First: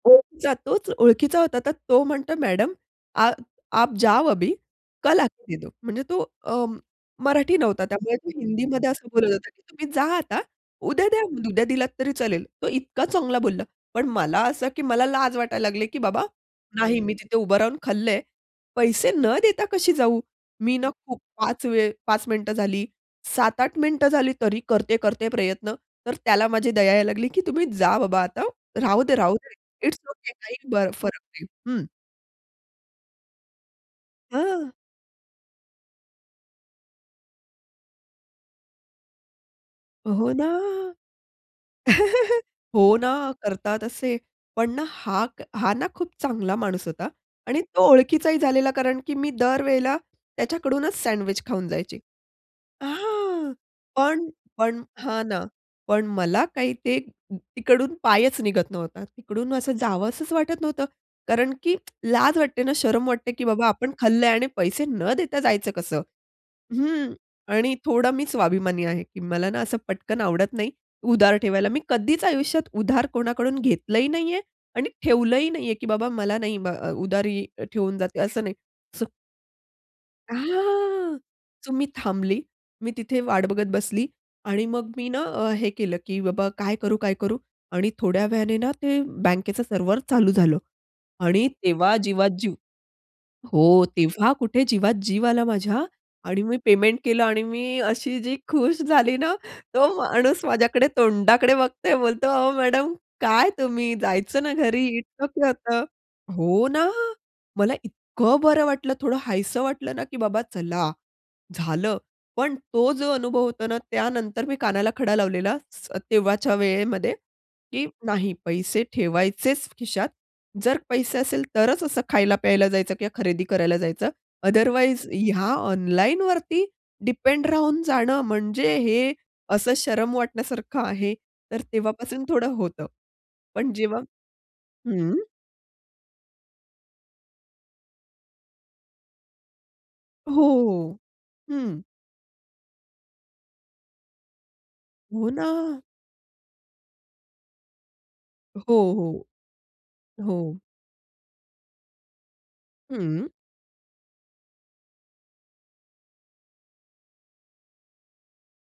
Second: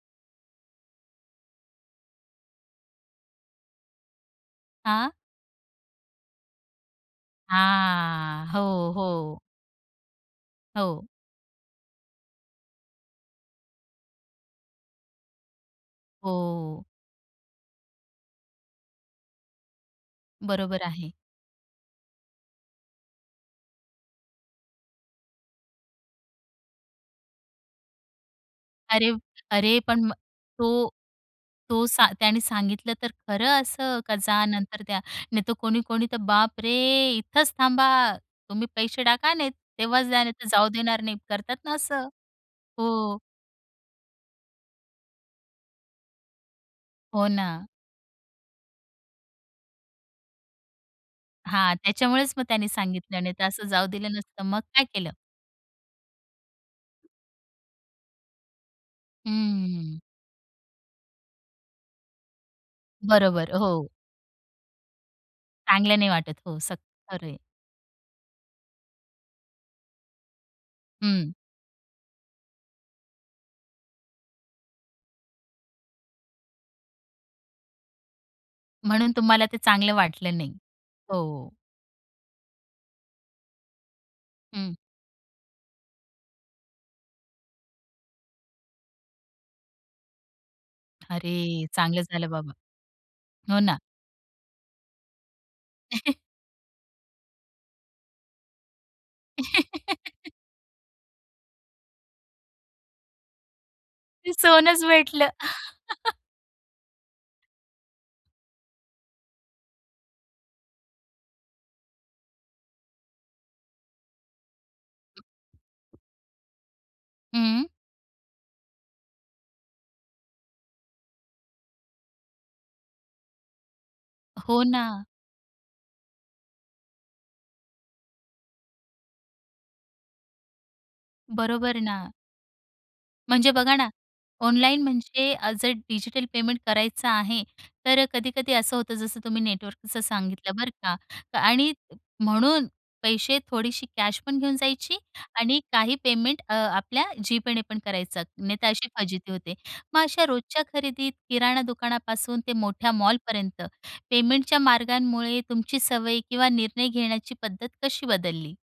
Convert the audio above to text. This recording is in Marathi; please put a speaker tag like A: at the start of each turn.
A: ओळखीचा, तोच ओळखीचा होता. तर तो म्हणतो मॅडम, "आप आप जाओ अभी,
B: हां?
A: कल आके दो," म्हणजे तो अ, मराठी नव्हता त्यामुळे तो
B: हां,
A: हिंदीमध्ये
B: हो,
A: असं बोलत
B: हो.
A: होतं, "की तुम्ही जा आता,
B: हो.
A: उद्या द्या, उद्या दिलात तरी चालेल" तो इतका चांगला बोलला. पण मला असं की मला लाज वाटायला लागले की बाबा,
B: हो.
A: नाही मी तिथे उभं राहून खाल्लंय. पैसे न देता कशी जाऊ? मी
B: बरोबर
A: ना
B: आहे.
A: खूप 5 वेळ 5 मिनिटं झाली, 7-8 मिनिटं झाली, तरी करते-करते प्रयत्न. तर त्याला माझी दया यायला लागली, की तुम्ही जा बाबा आता,
B: अरे,
A: राहूदे-राहूदे
B: अरे,
A: इट्स
B: पण म
A: ओके काही ब
B: तो
A: फरक नाही, हं.
B: तो सा त्याने सांगितलं तर खरं असं का, जा
A: हां.
B: नंतर द्या. नाहीतर कोणी-कोणी तर बाप रे! इथेच थांबा. तुम्ही पैसे टाका नाही तेव्हाच जा,
A: हो ना.
B: नाहीतर जाऊ देणार नाहीत. करतात ना असं,
A: हो
B: हो.
A: ना, करतात असे. पण ना हा हा ना, खूप चांगला माणूस होता
B: हो
A: आणि
B: ना.
A: तो ओळखीचाही झालेला कारण की मी दर वेळेला त्याच्याकडूनच सँडविच खाऊन
B: हां,
A: जायची.
B: त्याच्यामुळेच मग त्यांनी सांगितलं नाही तर
A: हां,
B: असं जाऊ दिलं
A: पण
B: नसतं, मग
A: पण,
B: काय केलं?
A: हां ना, पण मला काही ते तिकडून पायच निघत नव्हता. तिकडून असं
B: हंम्म.
A: जावंसंच वाटत नव्हतं. कारण की लाज वाटते ना, शरम वाटते की
B: बरोबर,
A: बाबा, आपण
B: हो.
A: खाल्लंय आणि पैसे न देता जायचं
B: चांगलं
A: कसं?
B: नाही वाटत हो, असं,
A: हं,
B: खरं आहे.
A: आणि थोडा मी स्वाभिमानी आहे, की मला ना, असं पटकन आवडत नाही,
B: हं.
A: उधार ठेवायला. मी कधीच आयुष्यात उधार कोणाकडून घेतलंही नाहीये आणि ठेवलंही नाहीये, की बाबा, मला नाही ब उधारी ठेवून जाते असं नाही. स
B: म्हणून तुम्हाला ते चांगलं वाटलं नाही,
A: हां,
B: हो.
A: सो मी थांबली. मी तिथे वाट बघत बसली आणि
B: हं.
A: मग मी ना, अ, हे केलं की बाबा, काय करू? काय करू? आणि थोड्या वेळाने ना ते, बँकेचं सर्व्हर चालू झालं आणि
B: अरे!
A: तेव्हा
B: चांगलं
A: जीवात
B: झालं बाबा.
A: जीव.
B: हो ना.
A: हो, तेव्हा कुठे जीवात जीव आला माझ्या आणि मी पेमेंट केलं आणि मी अशी जी खुश झाली ना. तो माणूस माझ्याकडे तोंडाकडे बघतोय बोलतो, "अहो मॅडम, काय तुम्ही?
B: ते
A: जायचं ना
B: सोनच
A: घरी, इतकं
B: भेटलं.
A: काय होतं. हो ना, मला इतकं बरं वाटलं थोडं हायसं वाटलं ना, की बाबा चला, झालं. पण तो जो अनुभव होतो ना त्यानंतर मी कानाला खडा लावलेला स तेव्हाच्या वेळेमध्ये
B: हं.
A: की नाही पैसे ठेवायचेच खिशात, जर पैसे असेल तरच असं खायला-प्यायला जायचं किंवा खरेदी करायला जायचं,
B: हो ना.
A: अदरवाईज ह्या ऑनलाईनवरती डिपेंड राहून जाणं म्हणजे हे असं शरम वाटण्यासारखं आहे. तर
B: बरोबर ना.
A: तेव्हापासून थोडं होतं.
B: म्हणजे
A: पण
B: बघा ना,
A: जेव्हा
B: ऑनलाईन
A: हं.
B: म्हणजे अ, जर डिजिटल पेमेंट करायचं आहे तर अ, कधी-कधी असं होतं, जसं तुम्ही नेटवर्कचं सांगितलं बरं का
A: हो,
B: आणि
A: हं.
B: म्हणून पैसे थोडीशी कॅश पण घेऊन जायची
A: हो
B: आणि
A: ना.
B: काही पेमेंट अ, आपल्या जीपेने पण करायचं. नाही तर अशी
A: हो, हो,
B: फजिती होते. मग अशा
A: हो.
B: रोजच्या खरेदीत किराणा दुकानापासून ते मोठ्या
A: हं.
B: मॉलपर्यंत, पेमेंटच्या मार्गांमुळे तुमची सवय किंवा निर्णय घेण्याची पद्धत कशी बदलली?